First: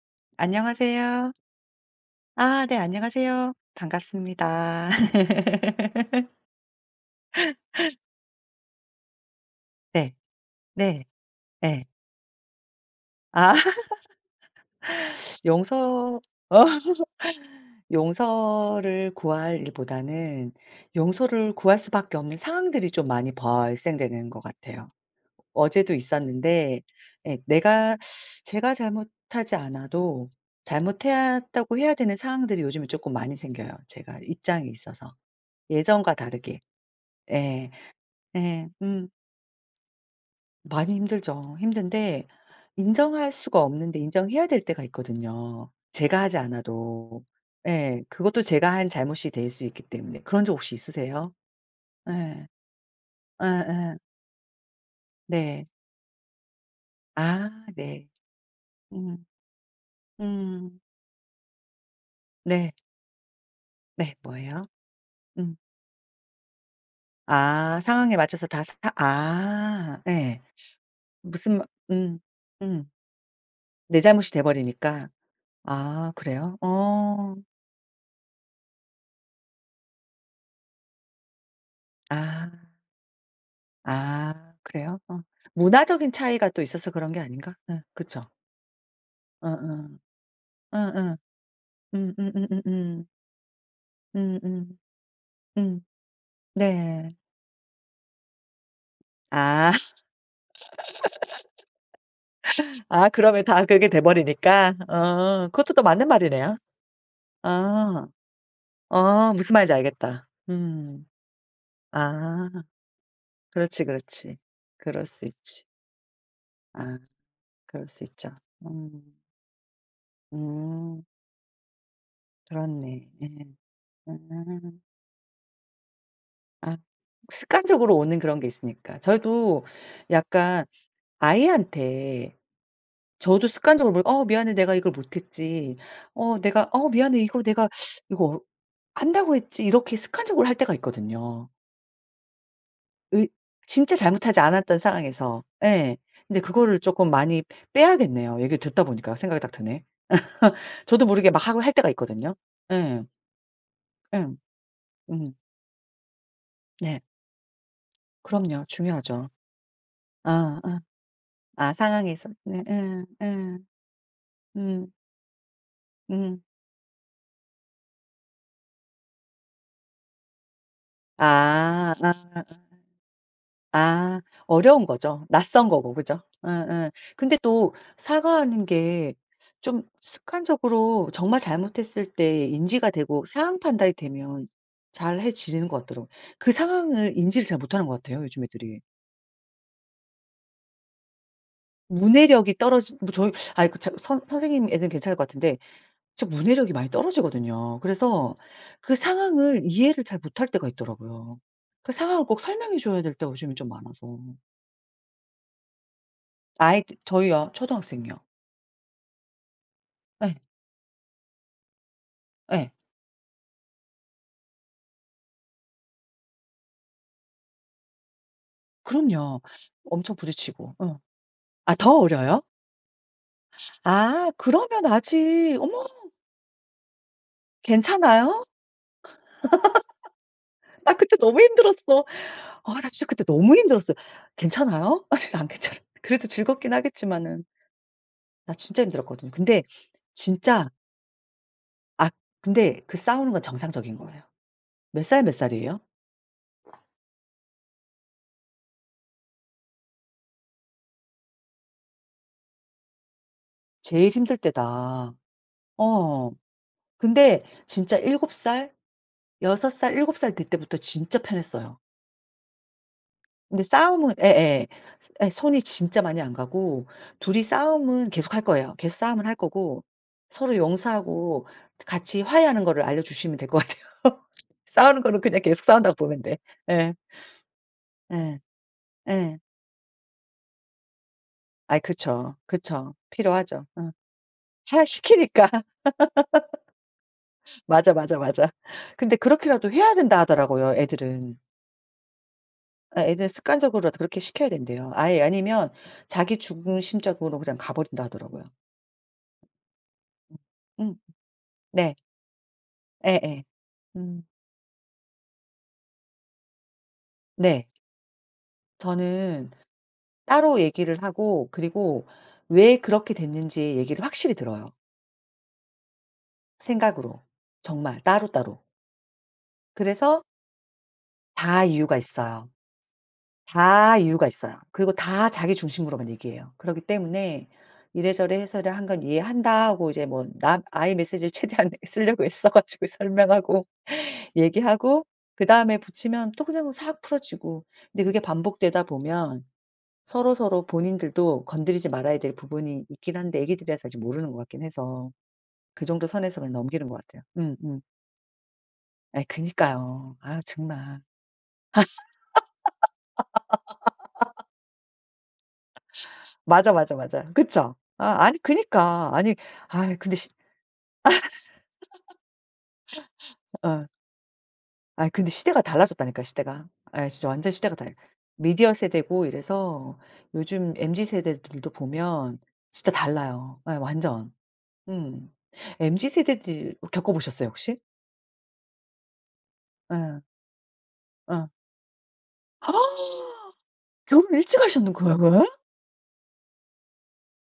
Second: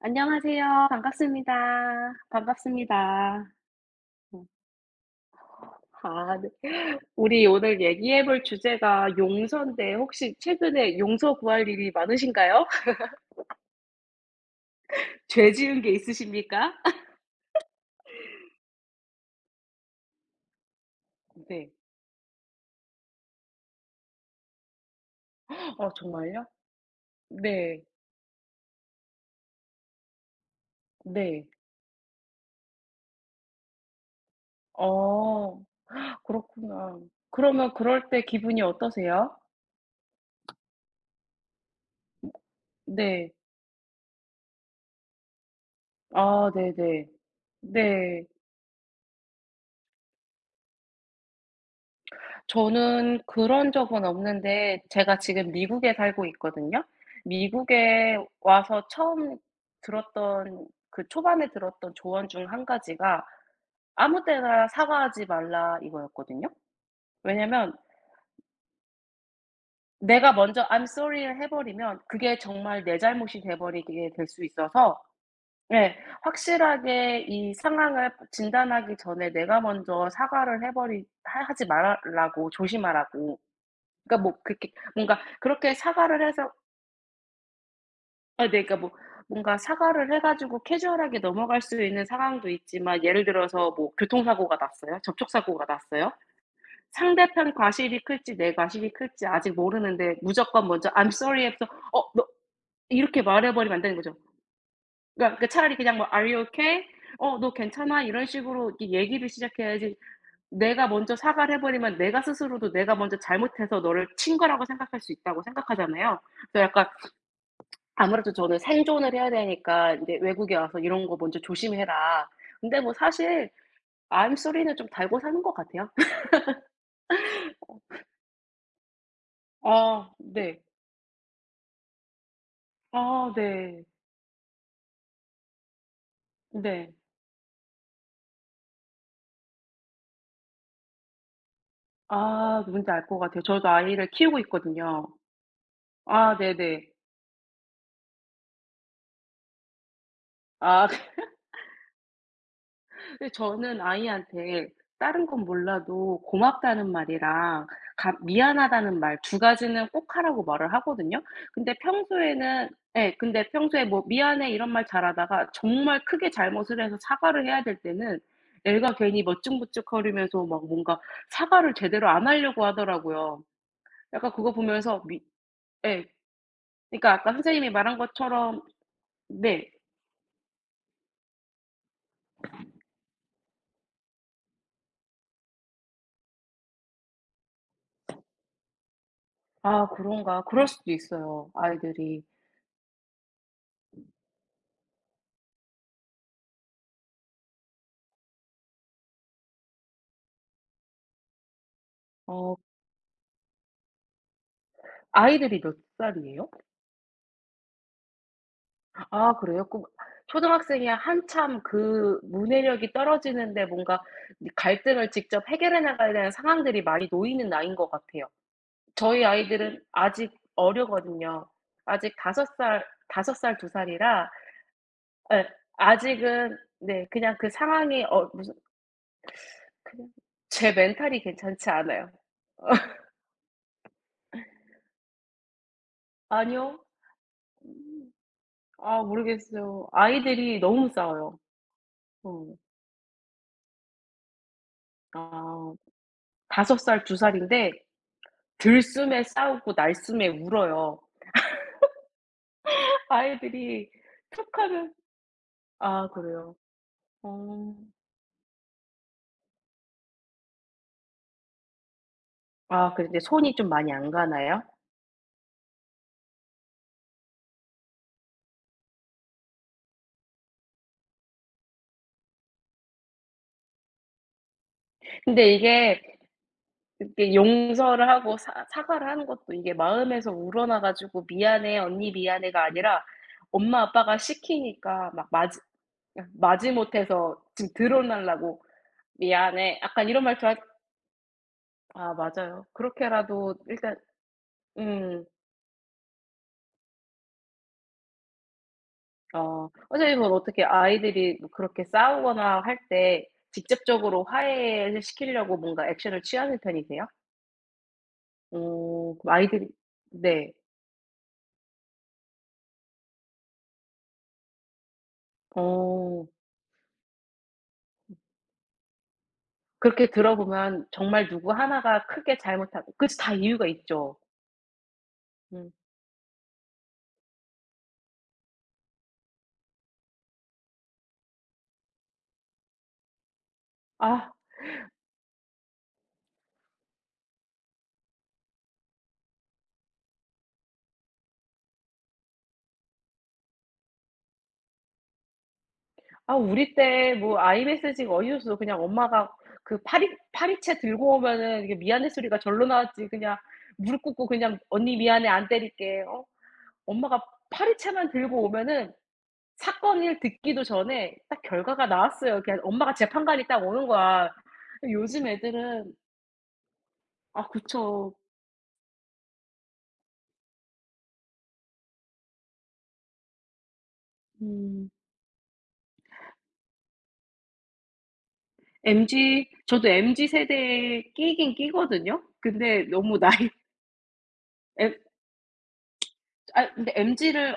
안녕하세요. 안녕하세요. 반갑습니다. 반갑습니다. 안녕하세요. 음. 반갑습니다. 아 네. 우리 오늘 얘기해 볼 주제가 용서인데 네. 혹시 최근에 네. 용서 구할 네. 일이 많으신가요? 아 죄 지은 게 용서 어 있으십니까? 용서를 구할 일보다는 용서를 네. 구할 수밖에 없는 상황들이 좀 많이 발생되는 것 같아요. 아, 어제도 정말요? 있었는데 예 네. 내가 제가 잘못하지 않아도 네. 잘못했다고 해야 되는 상황들이 요즘에 조금 많이 생겨요, 제가 입장이 있어서. 어. 예전과 다르게. 그렇구나. 예. 그러면 그럴 때 기분이 예. 음. 어떠세요? 많이 힘들죠. 힘든데 네. 인정할 수가 없는데 인정해야 될 때가 있거든요, 제가 하지 아 네네. 않아도. 예. 네. 그것도 제가 한 잘못이 될 수 있기 때문에. 그런 적 혹시 있으세요? 예. 저는 그런 예예. 적은 없는데, 제가 지금 네. 미국에 살고 있거든요. 아 네. 미국에 와서 음. 처음 들었던, 음. 그 초반에 들었던 조언 중 한 네. 가지가 네. "아무 뭐예요? 때나 사과하지 음. 말라." 이거였거든요. 왜냐면 아 상황에 맞춰서 다 사 아 내가 예. 먼저 "I'm sorry."를 해 무슨 마 버리면 음. 그게 정말 음. 내 잘못이 돼 내 버리게 될 잘못이 돼 수 있어서. 버리니까. 예, 아 그래요? 확실하게 어. 이 상황을 진단하기 전에 내가 먼저 사과를 해 버리 하 하지 말아 라고 아. 조심하라고. 그러니까 뭐 아 그렇게 그래요? 뭔가 어. 그렇게 문화적인 사과를 차이가 해서, 또 있어서 그런 게 아닌가? 예. 그쵸. 아 네, 그러니까 뭐 뭔가 어어. 사과를 해 가지고 어어. 캐주얼하게 넘어갈 수 있는 음음음음음. 상황도 음음. 있지만, 음. 예를 들어서 뭐 음, 음, 교통사고가 음, 났어요. 음. 음, 접촉사고가 음, 음. 났어요. 네. 상대편 과실이 클지 내 과실이 클지 아직 아. 모르는데 무조건 먼저 "I'm sorry." 해서 어 너 아 이렇게 그러면 말해 다 버리면 안 그렇게 되는 돼 거죠. 버리니까. 그러니까 어. 그 그것도 차라리 또 그냥 뭐 맞는 "Are you 말이네요. okay?", "어 너 괜찮아?" 어. 이런 식으로 이 얘기를 어, 무슨 말인지 시작해야지, 알겠다. 내가 음. 먼저 사과를 해 버리면 내가 아 스스로도 내가 먼저 잘못해서 그렇지, 너를 친 그렇지. 거라고 생각할 그럴 수 수 있다고 있지. 생각하잖아요. 그래서 약간 아 그럴 수 있죠. 아무래도 저는 생존을 음. 해야 되니까 인제 "외국에 와서 음. 이런 거 먼저 조심해라." 근데 뭐 그렇네. 예. 사실 암쏘리는 음. 좀 달고 사는 것 같아요. 아 습관적으로 오는 그런 게 있으니까. 저도 아 네. 약간 아이한테 아 저도 네. 습관적으로 뭘 "어 미안해. 내가 이걸 못 했지." 어 내가 "어 네. 미안해. 이거 내가 이거 한다고 했지." 이렇게 습관적으로 할 때가 있거든요. 아, 뭔지 알 것 의 같아요. 저도 진짜 아이를 키우고 잘못하지 않았던 있거든요. 상황에서. 예. 아 인제 그거를 네네. 쪼끔 많이 빼야겠네요. 얘기를 듣다 보니까 생각이 딱 드네. 아. 저도 모르게 막 하고 할 때가 있거든요. 예. 근데 저는 예. 아이한테 다른 음. 건 몰라도 고맙다는 네. 말이랑 가 그럼요. 미안하다는 말 중요하죠. 두 가지는 꼭 하라고 아 말을 아. 하거든요. 아 근데 상황에서. 네. 평소에는, 예. 예, 근데 예. 평소에 뭐 "미안해." 이런 말 음. 잘하다가 정말 크게 음. 잘못을 해서 사과를 해야 될 때는 애가 괜히 멋쭝머쭝거리면서 막 뭔가 사과를 아. 제대로 안 아. 하려고 하더라고요. 아. 약간 그거 어려운 보면서 미 거죠. 낯선 거고 예. 그죠? 예예. 그러니까 아까 근데 선생님이 또 말한 것처럼. 사과하는 게 네. 좀 습관적으로 정말 잘못했을 때 인지가 되고 상황 판단이 되면 잘해지는 것 같더라고요. 그 상황을 인지를 잘 못하는 것 같아요 요즘 애들이. 아, 그런가. 그럴 수도 있어요, 아이들이. 문해력이 떨어지 뭐 저희 아이 그 저 선 선생님 애들은 괜찮을 것 같은데 저 문해력이 많이 떨어지거든요. 그래서 그 상황을 이해를 잘 못할 때가 있더라고요. 그 상황을 꼭 어. 설명해 줘야 될 때가 요즘에 좀 많아서. 아이들이 몇 살이에요? 아이 저희요. 초등학생이요. 아 그래요? 그 예. 초등학생이야 한참 그 예. 문해력이 떨어지는데 뭔가 이 갈등을 직접 해결해 나가야 되는 상황들이 많이 놓이는 나이인 것 같아요. 저희 그럼요. 아이들은 엄청 아직 부딪히고. 어. 어리거든요. 아 더 아직 어려요? 5살 2 살이라. 아 그러면 예. 아직 "어머 아직은 네 그냥 그 상황이 괜찮아요? 무슨, 그냥, 제 나 그때 멘탈이 너무 괜찮지 힘들었어. 않아요. 아 나 진짜 그때 너무 힘들었어요." "괜찮아요?" 아 진짜 안 괜찮아요. 그래도 즐겁긴 아니요. 하겠지만은 나 진짜 아 힘들었거든요. 근데 모르겠어요. 아이들이 진짜 너무 싸워요. 아 어. 근데 그 싸우는 건 정상적인 거예요. "몇 살 몇 아 살이에요?" 5 살 2 살인데 들숨에 싸우고 날숨에 울어요. 아이들이 "제일 힘들 툭하면. 때다." 아 어. 그래요? 근데 어. 진짜 7 살, 6 살, 7살 될 때부터 진짜 편했어요. 아 근데 손이 근데 좀 많이 안 싸움은 예예. 가나요? 예. 예, 손이 진짜 많이 안 가고 둘이 싸움은 계속할 거예요. 계속 싸움을 할 거고 서로 용서하고 같이 화해하는 거를 알려 주시면 될 것 같아요. 싸우는 거는 그냥 근데 계속 싸운다고 이게 보면 돼. 예. 이렇게 용서를 하고 예. 사 사과를 하는 예. 것도 이게 마음에서 우러나 가지고 "미안해. 아이 언니 그쵸. 미안해."가 그쵸. 아니라 필요하죠. 엄마 어. 아빠가 하 시키니까 막 시키니까. 마지 예, 마지못해서 지금 맞아, 맞아, 맞아. 드러나려고 근데 그렇게라도 "미안해." 해야 약간 된다 이런 말투 할. 하더라고요, 애들은. 아 맞아요. 예 애들은 그렇게라도 일단. 습관적으로라도 그렇게 시켜야 된대요. 아예 음. 아니면 자기 중심적으로 그냥 가 버린다 하더라고요. 어. 선생님은 어떻게 음. 아이들이 뭐 그렇게 네. 싸우거나 할 때 예예. 음. 직접적으로 화해를 시키려고 뭔가 액션을 취하는 편이세요? 네. 어, 그럼 저는 아이들이. 네. 따로 얘기를 하고 그리고 왜 그렇게 됐는지 얘기를 확실히 들어요. 어. 생각으로. 정말 따로따로. 그렇게 그래서 들어보면 정말 누구 다 이유가 하나가 크게 있어요. 잘못하고 그치 다 이유가 다 있죠. 이유가 있어요. 그리고 다 자기 음. 중심으로만 얘기해요. 그렇기 때문에 이래저래 해서를 한 건 이해한다 하고 이제 뭐나이 메시지를 최대한 쓰려고 애써 가지고 설명하고 아. 얘기하고 그다음에 붙이면 또 그냥 싹 풀어지고 근데 그게 반복되다 보면 서로서로 본인들도 건드리지 말아야 될 부분이 있긴 한데 애기들이라서 아직 모르는 것 같긴 해서 그 정도 아, 선에서 그냥 우리 넘기는 것 때 같아요. 뭐 아이 메 음음. 시지가 어이없어. 그냥 아이 엄마가 그 파리 그니까요. 아유 파리채 정말. 들고 오면은 이게 미안해 소리가 절로 나왔지, 그냥 무릎 꿇고 그냥 "언니 미안해. 안 때릴게." 어? 맞아, 맞아, 엄마가 맞아. 그쵸? 파리채만 아 아니 들고 오면은 그니까. 아니 아이 근데 사건을 시 듣기도 전에 딱 결과가 나왔어요. 그냥 엄마가 재판관이 딱 오는 어. 거야. 아이 요즘 근데 시대가 애들은. 달라졌다니까요, 시대가. 예 진짜 아 완전 시대가 달라 그쵸. 미디어 세대고 이래서 요즘 MZ 세대들도 보면 진짜 달라요. 예 완전. 음. 음. MZ 세대들 겪어 보셨어요, 혹시? MZ, 저도 예. MZ 세대에 어. 끼긴 끼거든요. 근데 너무 나이 결혼 일찍 하셨는 엠 거야 그럼? 아, 근데 MZ를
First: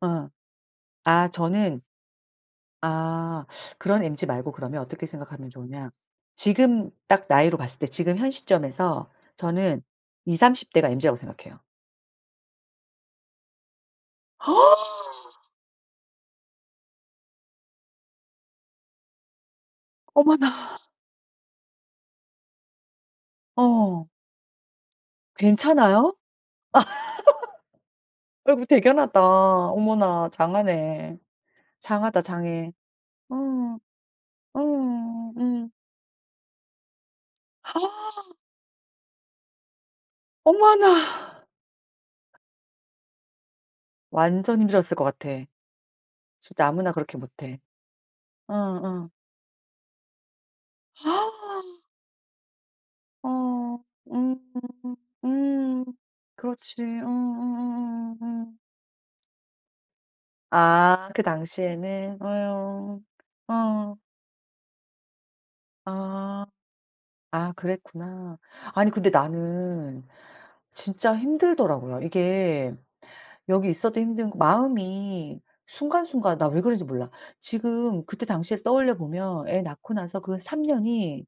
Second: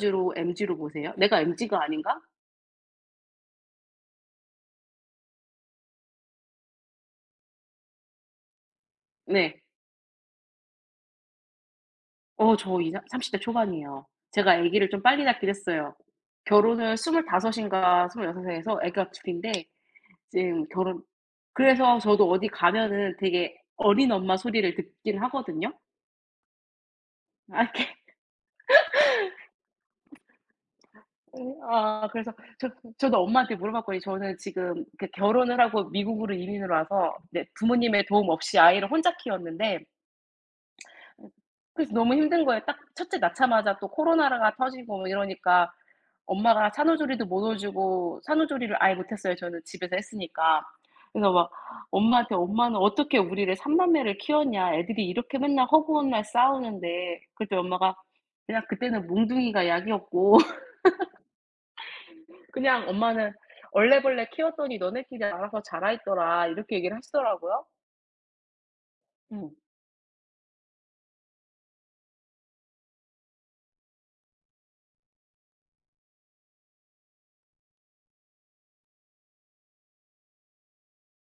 어. MZ로 보세요? 아 내가 저는 MZ가 아닌가? 아 그런 MG 말고 그러면 어떻게 생각하면 좋으냐. 지금 딱 나이로 봤을 때 지금 현 시점에서 네. 저는 20-30 대가 MG라고 생각해요. 어 저 이사 30대 초반이에요. 제가 아기를 좀 빨리 낳긴 했어요. 결혼을 다섯 인가 스물여섯 6 해서 아기가 2 인데 어머나. 지금 결혼, 그래서 저도 어디 가면은 되게 어. 어린 엄마 소리를 듣긴 하거든요. 괜찮아요? 아 이렇게. 아이고 대견하다. 어머나 장하네. 예. 아, 장하다 그래서 저 장해. 저도 엄마한테 음. 물어봤거든요. 저는 지금 그 음. 결혼을 음. 하고 미국으로 이민을 와서 네 부모님의 도움 없이 아이를 혼자 키웠는데, 어머나. 그래서 너무 힘든 거예요. 딱 첫째 낳자마자 또 코로나가 완전 힘들었을 터지고 것 뭐 같아. 이러니까 진짜 엄마가 아무나 그렇게 산후조리도 못 못해. 넣어주고, 어 산후조리를 아예 어. 못했어요, 저는 집에서 했으니까. 그래서 막 엄마한테 "엄마는 어떻게 어. 우리를 삼 남매를 음. 키웠냐. 음. 애들이 이렇게 맨날 음. 허구한 날 그렇지. 싸우는데." 어 어 그때 엄마가 어 어 그냥 어. "그때는 몽둥이가 약이었고" 아 그 당시에는. 그냥 어유. 엄마는 어. "얼레벌레 키웠더니 너네끼리 알아서 자라 있더라." 아. 이렇게 얘기를 아 하시더라고요. 그랬구나. 아니 근데 음. 나는 진짜 힘들더라고요. 이게 여기 있어도 힘든 거 마음이 순간순간 나 왜 그런지 몰라. 지금 그때 당시를 떠올려 보면 애 낳고 나서 그 3 년이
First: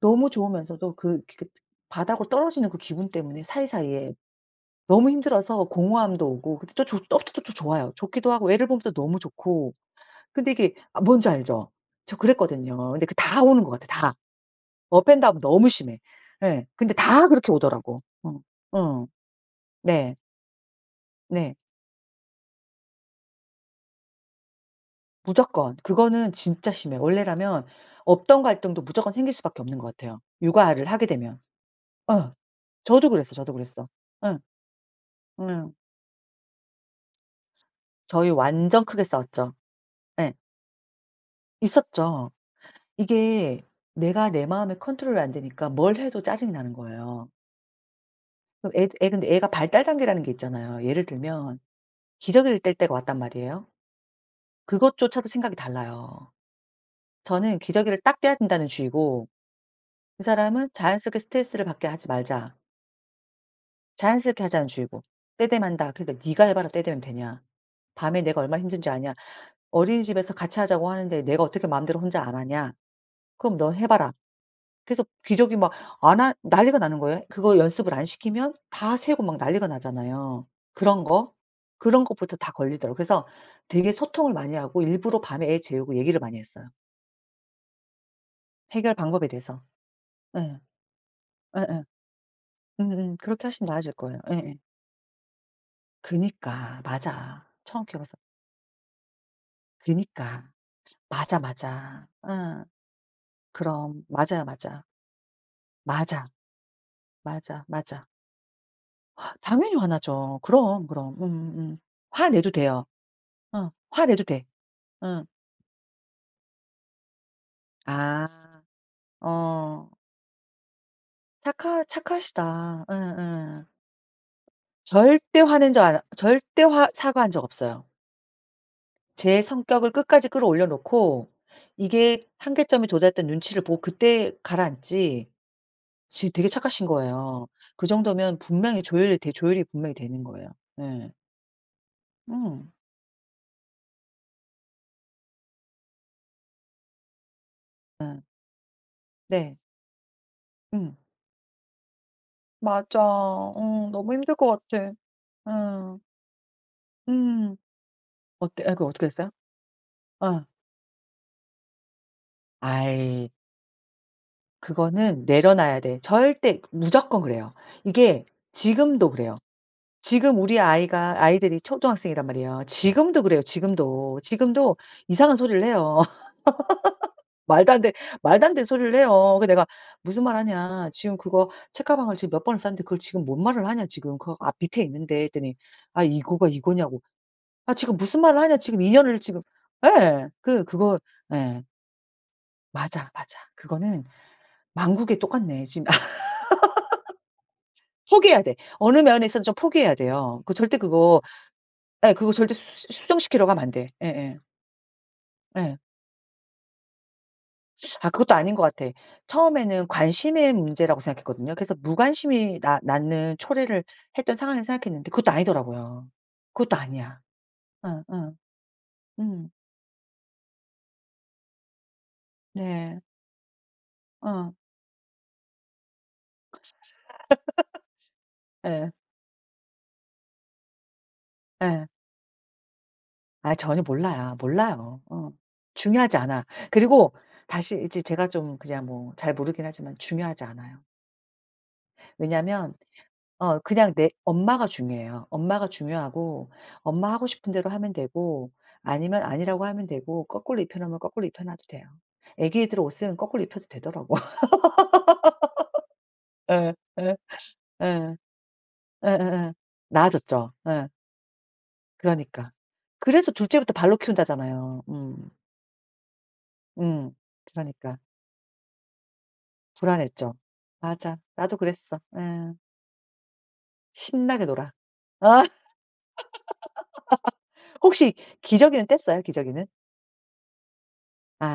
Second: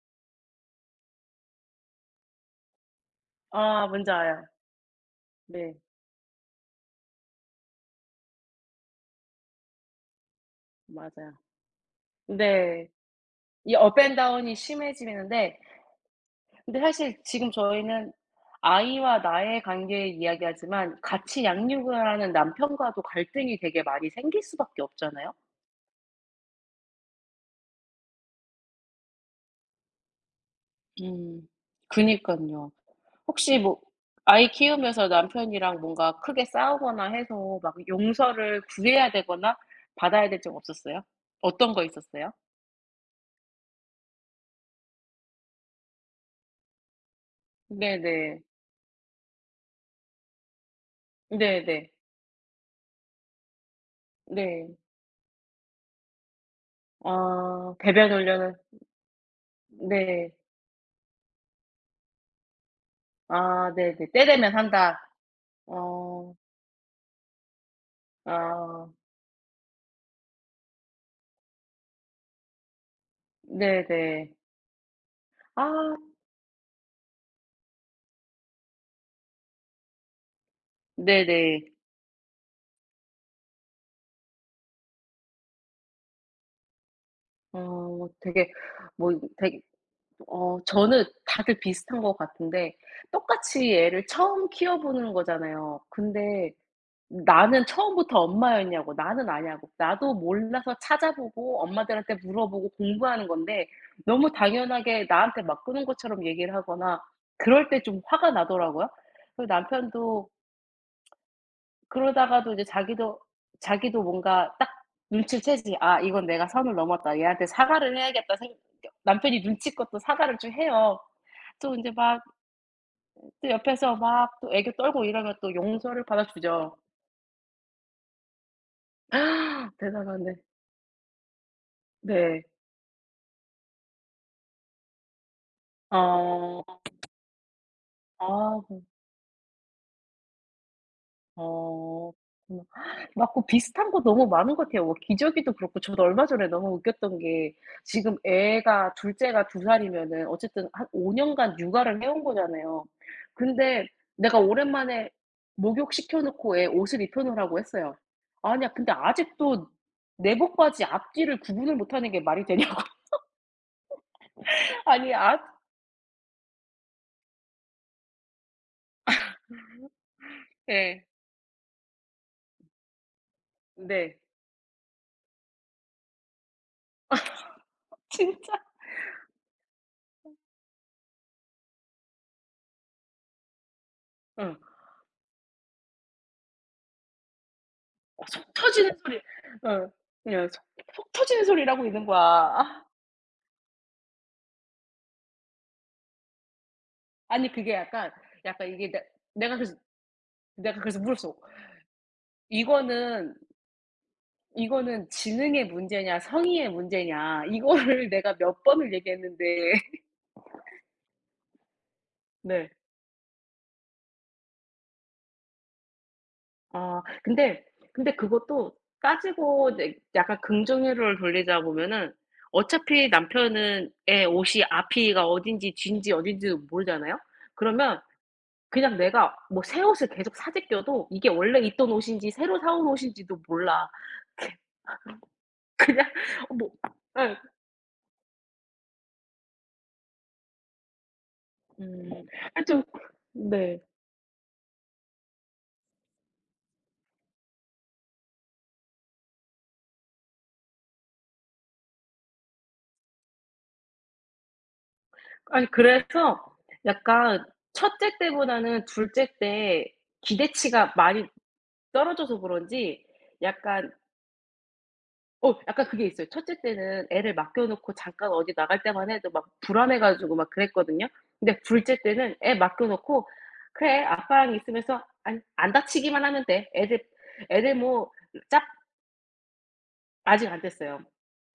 너무 좋으면서도 그 그 바닥으로 떨어지는 그 기분 때문에 아 뭔지 사이사이에 알아요. 너무 힘들어서 네. 공허함도 오고 근데 또 좋 또 또 또 좋아요. 좋기도 하고 애를 보면 또 너무 좋고. 근데 이게 아 뭔지 맞아요. 알죠? 저 네. 그랬거든요. 근데 그 다 오는 것 이 같아 업 다. 앤 다운이 업 앤 다운 심해지는데. 너무 심해. 예. 근데 근데 사실 다 지금 그렇게 오더라고. 저희는 어. 어. 아이와 나의 관계 네. 이야기하지만, 같이 네. 양육을 하는 남편과도 갈등이 되게 많이 생길 수밖에 없잖아요. 무조건. 그거는 진짜 심해. 원래라면 없던 갈등도 무조건 생길 수밖에 없는 것 같아요, 육아를 하게 되면. 음. 어. 그니깐요. 저도 그랬어, 저도 혹시 뭐 그랬어. 예. 아이 키우면서 음. 남편이랑 뭔가 크게 싸우거나 해서 막 저희 용서를 완전 크게 구해야 싸웠죠. 되거나 받아야 예. 될 적 없었어요? 어떤 거 있었죠. 있었어요? 이게 내가 내 마에 컨트롤이 안 되니까 뭘 해도 짜증이 나는 거예요. 네네. 그럼 애 애 근데 애가 발달 단계라는 게 있잖아요. 예를 들면 네네. 기저귀를 뗄 때가 왔단 말이에요. 네. 그것조차도 생각이 달라요. 저는 아 기저귀를 배변 딱 떼야 훈련을. 된다는 주의고 그 네. 사람은 자연스럽게 스트레스를 받게 하지 말자. 아 네네. 때 자연스럽게 되면 하자는 한다. 주의고. 떼대만다. 그러니까 어. "네가 해 봐라. 떼대면 되냐. 밤에 내가 얼마나 아. 힘든지 아냐. 어린이집에서 같이 하자고 하는데 내가 어떻게 마음대로 혼자 안 하냐. 그럼 넌 해 봐라." 네네. 그래서 기저귀 아 막 안 하 난리가 나는 거예요. 그거 연습을 안 시키면 다 새고 막 난리가 나잖아요. 그런 거, 네네. 그런 것부터 다 걸리더라고요. 그래서 되게 소통을 많이 하고 일부러 밤에 애 재우고 얘기를 많이 했어요. 어 되게. 해결 뭐 방법에 되게. 대해서. 예. 어, 저는 다들 예예. 비슷한 것 같은데. 음음. 그렇게 하시면 똑같이 나아질 애를 거예요. 처음 예예. 키워보는 거잖아요. 근데 그니까. 맞아. 나는 처음 키워서. 처음부터 엄마였냐고, 나는 아냐고, 나도 그니까. 몰라서 맞아, 찾아보고 맞아. 엄마들한테 어. 물어보고 공부하는 건데 그럼. 너무 맞아요, 맞아. 당연하게 나한테 막 끄는 것처럼 맞아. 얘기를 하거나 맞아, 그럴 때 좀 맞아. 화가 나더라고요. 그 당연히 남편도. 화나죠. 그럼, 그럼. 화내도 그러다가도 이제 돼요. 자기도 어. 자기도 화내도 돼. 뭔가 딱 응. 눈치를 채지, '아 이건 내가 선을 넘었다. 얘한테 사과를 아. 해야겠다.' 생. 남편이 어. 눈치껏 또 사과를 좀 해요. 또 인제 막 착하시다. 또 응응 옆에서 막 또 애교 떨고 이러면 절대 또 화낸 적 용서를 절대 받아주죠. 화 사과한 적 없어요. 제 아, 성격을 끝까지 대단하네. 끌어올려 놓고 이게 네. 한계점이 도달했던 눈치를 보고 그때 가라앉지 지 되게 어. 착하신 거예요. 그 정도면 아. 분명히 조율이 분명히 되는 거예요. 예. 아 어. 음. 맞고 비슷한 거 너무 많은 것 같아요. 뭐 기저귀도 그렇고. 저도 얼마 전에 너무 웃겼던 게 지금 음, 애가 둘째가 네. 두 살이면은 어쨌든 한 음. 5 년간 육아를 해온 거잖아요. 맞아. 근데 어 너무 힘들 내가 것 같아. 오랜만에 어. 목욕시켜 놓고 애 옷을 입혀 음. 놓으라고 했어요. 어때 아 아니야, 그거 근데 어떻게 됐어요? 아직도 어. 내복 바지 앞뒤를 구분을 못 하는 게 말이 되냐고. 아이. 아니, 그거는 앞. 내려놔야 돼. 절대 무조건 그래요. 이게 지금도 그래요. 지금 우리 예. 아이가 아이들이 초등학생이란 말이에요. 지금도 그래요, 네. 지금도. 지금도 이상한 소리를 해요. 말도 안 돼 말도 진짜. 안 되는 소리를 해요. 그 내가 "무슨 말 하냐. 지금 그거 책가방을 지금 몇 번을 쌌는데 그걸 지금 뭔 말을 하냐 지금. 그 어. 앞 밑에 있는데." 했더니 "아 이거가 이거냐고." "아 지금 무슨 말을 속 하냐 지금 터지는 소리. 인연을 지금" 어. 예. 그냥 속 그 그거 속 터지는 예. 소리를 하고 있는 거야. 아. 맞아, 맞아. 그거는 만국에 똑같네. 지금 아니 그게 약간. 포기해야 돼. 약간 이게 어느 내 면에서는 내가 좀 그래서 포기해야 돼요. 그 절대 내가 그래서 그거 물었어. 예 그거 절대 수 "이거는 수정시키려고 하면 안 돼. 예예. 이거는 예. 지능의 예. 문제냐 성의의 문제냐." 이거를 아 내가 그것도 아닌 몇 것 같아. 번을 얘기했는데. 처음에는 관심의 문제라고 생각했거든요. 그래서 무관심이 네. 나 낳는 초래를 했던 상황을 생각했는데 그것도 아니더라고요. 그것도 아 아니야. 근데 응 근데 응. 그것도 음. 따지고 이제 약간 긍정회로를 돌리자 보면은 네. 어차피 남편은 의 어. 옷이 앞이가 어딘지 뒤인지 어딘지도 모르잖아요. 그러면 예. 그냥 내가 뭐 새 옷을 계속 사재껴도 이게 원래 예. 있던 옷인지 새로 사온 옷인지도 아 전혀 몰라. 몰라요. 몰라요. 어. 그냥. 중요하지 않아. 어. 뭐. 그리고 예. 다시 이제 제가 좀 그냥 뭐 잘 모르긴 하지만 중요하지 않아요. 음. 아 왜냐면 좀. 어 네. 그냥 내 엄마가 중요해요. 엄마가 중요하고 엄마 하고 싶은 대로 하면 되고 아니면 아니라고 하면 되고 거꾸로 입혀 놓으면 거꾸로 입혀 놔도 돼요. 애기들 옷은 거꾸로 입혀도 되더라고. 아니 그래서 예. 예. 약간 첫째 예. 때보다는 예 둘째 예 때 나아졌죠. 예. 기대치가 많이 떨어져서 그러니까. 그런지, 그래서 둘째부터 약간, 발로 키운다잖아요. 음. 어, 약간 그게 있어요. 첫째 때는 음. 애를 맡겨 놓고 그러니까 잠깐 어디 나갈 때만 해도 막 불안해 불안했죠. 가지고 막 그랬거든요. 맞아. 나도 근데 둘째 그랬어. 때는 애 예. 맡겨 놓고 '그래 신나게 아빠랑 놀아. 있으면서 안 아 안 다치기만 하면 돼. 애들 뭐 혹시 짜 기저귀는 뗐어요? 기저귀는? 아직 안 뗐어요.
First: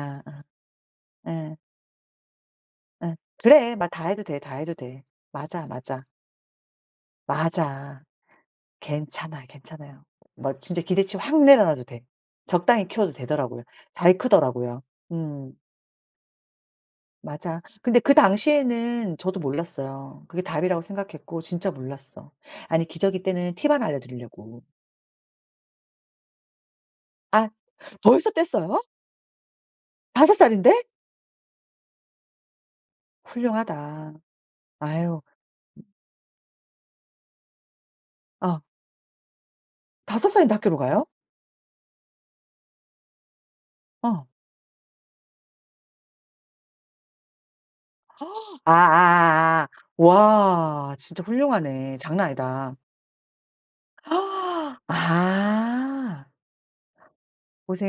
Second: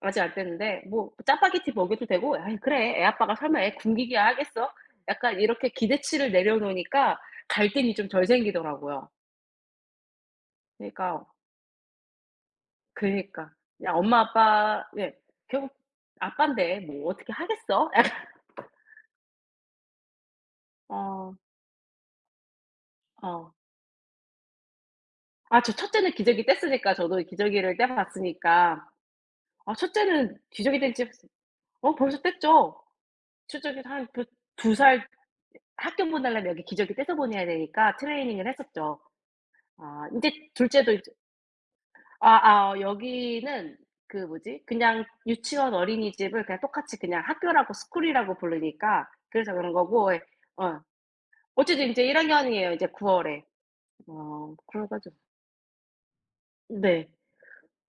아직 안 뗐는데 뭐 아 예. 짜파게티 먹여도 되고, 아이 그래 애 예. 아빠가 설마 애 "그래. 막 다 해도 굶기기야 돼, 다 하겠어?' 해도 돼. 약간 맞아, 이렇게 맞아. 기대치를 내려놓으니까 갈등이 맞아. 좀 덜 생기더라고요. 괜찮아, 괜찮아요." 뭐 진짜 기대치 그러니까. 확 내려놔도 돼. 적당히 키워도 그니까. 러. 되더라고요. 그냥 잘 엄마 크더라고요. 아빠. 예. 음. 결국 아빠인데 뭐 어떻게 맞아. 하겠어? 근데 약간. 그 당시에는 저도 몰랐어요. 그게 답이라고 어. 생각했고 진짜 몰랐어. 아니 기저귀 어. 떼는 팁 하나 알려드리려고. 아 저 첫째는 기저귀 뗐으니까 저도 아 기저귀를 떼 벌써 뗐어요? 봤으니까. 아 다섯 첫째는 살인데? 기저귀 뗀지. 어 벌써 뗐죠. 첫째는 한 훌륭하다. 두 살. 아유. 학교 보내려면 여기 기저귀 떼서 보내야 되니까 트레이닝을 어 했었죠. 아 섯 인제 살인데 학교를 둘째도 가요? 이제. 아아 여기는 그 어. 뭐지 그냥 유치원 어린이집을 그냥 똑같이 그냥 학교라고 스쿨이라고 부르니까 그래서 아아아아. 그런 거고. 예. 어. 와 진짜 어쨌든 훌륭하네. 인제 1 장난 학년이에요 아니다. 이제 9 월에. 어 그래 가지고. 아. 네.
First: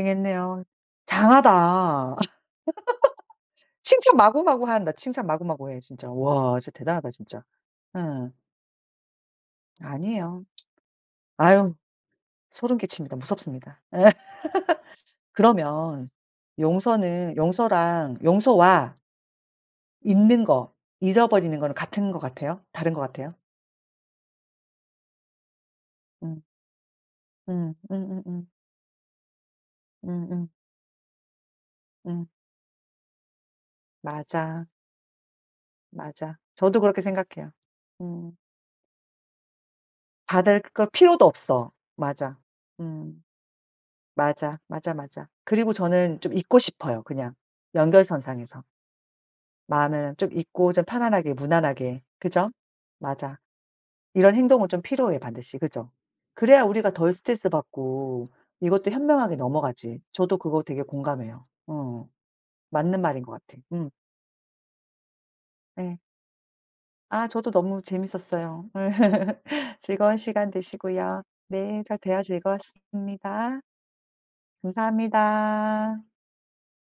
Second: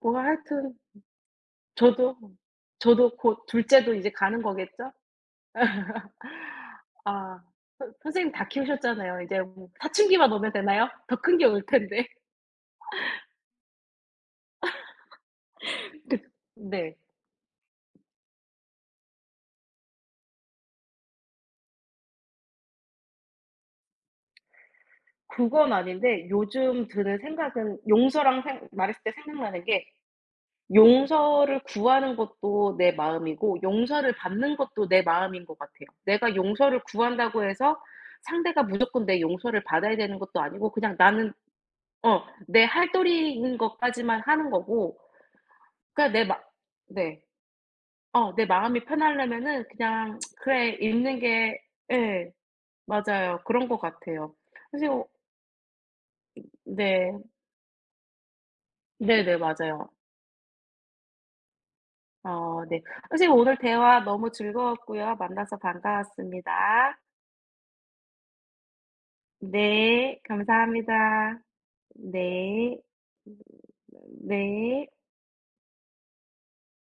뭐 하여튼. 장하다. 저도 저도 곧 둘째도 이제 칭찬 가는 마구마구 한 거겠죠? 다 칭찬 마구마구해 진짜. 와 진짜 대단하다 아. 진짜. 선 선생님 응. 다 키우셨잖아요. 이제 뭐 사춘기만 아니에요. 오면 되나요? 더 큰 게 올 아유 텐데. 소름 끼칩니다. 무섭습니다. 그러면 그. 네. 용서는 용서랑 용서와 잊는 거, 잊어버리는 거는 같은 것 같아요? 다른 것 같아요? 그건 아닌데 음. 요즘 드는 음. 생각은 용서랑 생 말했을 때 생각나는 게 음음. 용서를 구하는 음. 것도 내 마음이고 용서를 받는 맞아. 것도 내 마음인 것 같아요. 내가 맞아. 용서를 저도 그렇게 구한다고 생각해요. 해서 음. 상대가 무조건 내 용서를 받아야 되는 것도 받을 아니고 걸 그냥 필요도 나는 없어. 어 맞아. 내 할 음. 도리인 것까지만 하는 맞아, 맞아, 거고 맞아. 그리고 그냥 저는 내 좀 마 있고 싶어요 네. 그냥. 어, 내 연결선상에서. 마음이 편하려면은 마음을 그냥 좀 그래 있고 좀 있는 편안하게 게. 무난하게. 예, 그죠? 맞아. 맞아요. 그런 것 이런 같아요. 행동은 좀 사실 어. 필요해 반드시. 그죠? 그래야 우리가 덜 네. 스트레스 받고 이것도 네네 현명하게 맞아요. 넘어가지. 저도 그거 되게 공감해요. 어. 어 네. 맞는 말인 것 선생님 오늘 같아. 음. 대화 너무 즐거웠고요. 만나서 예. 반가웠습니다. 아 저도 너무 재밌었어요. 즐거운 네. 시간 되시고요. 감사합니다. 네, 저 대화 네. 즐거웠습니다. 네. 감사합니다.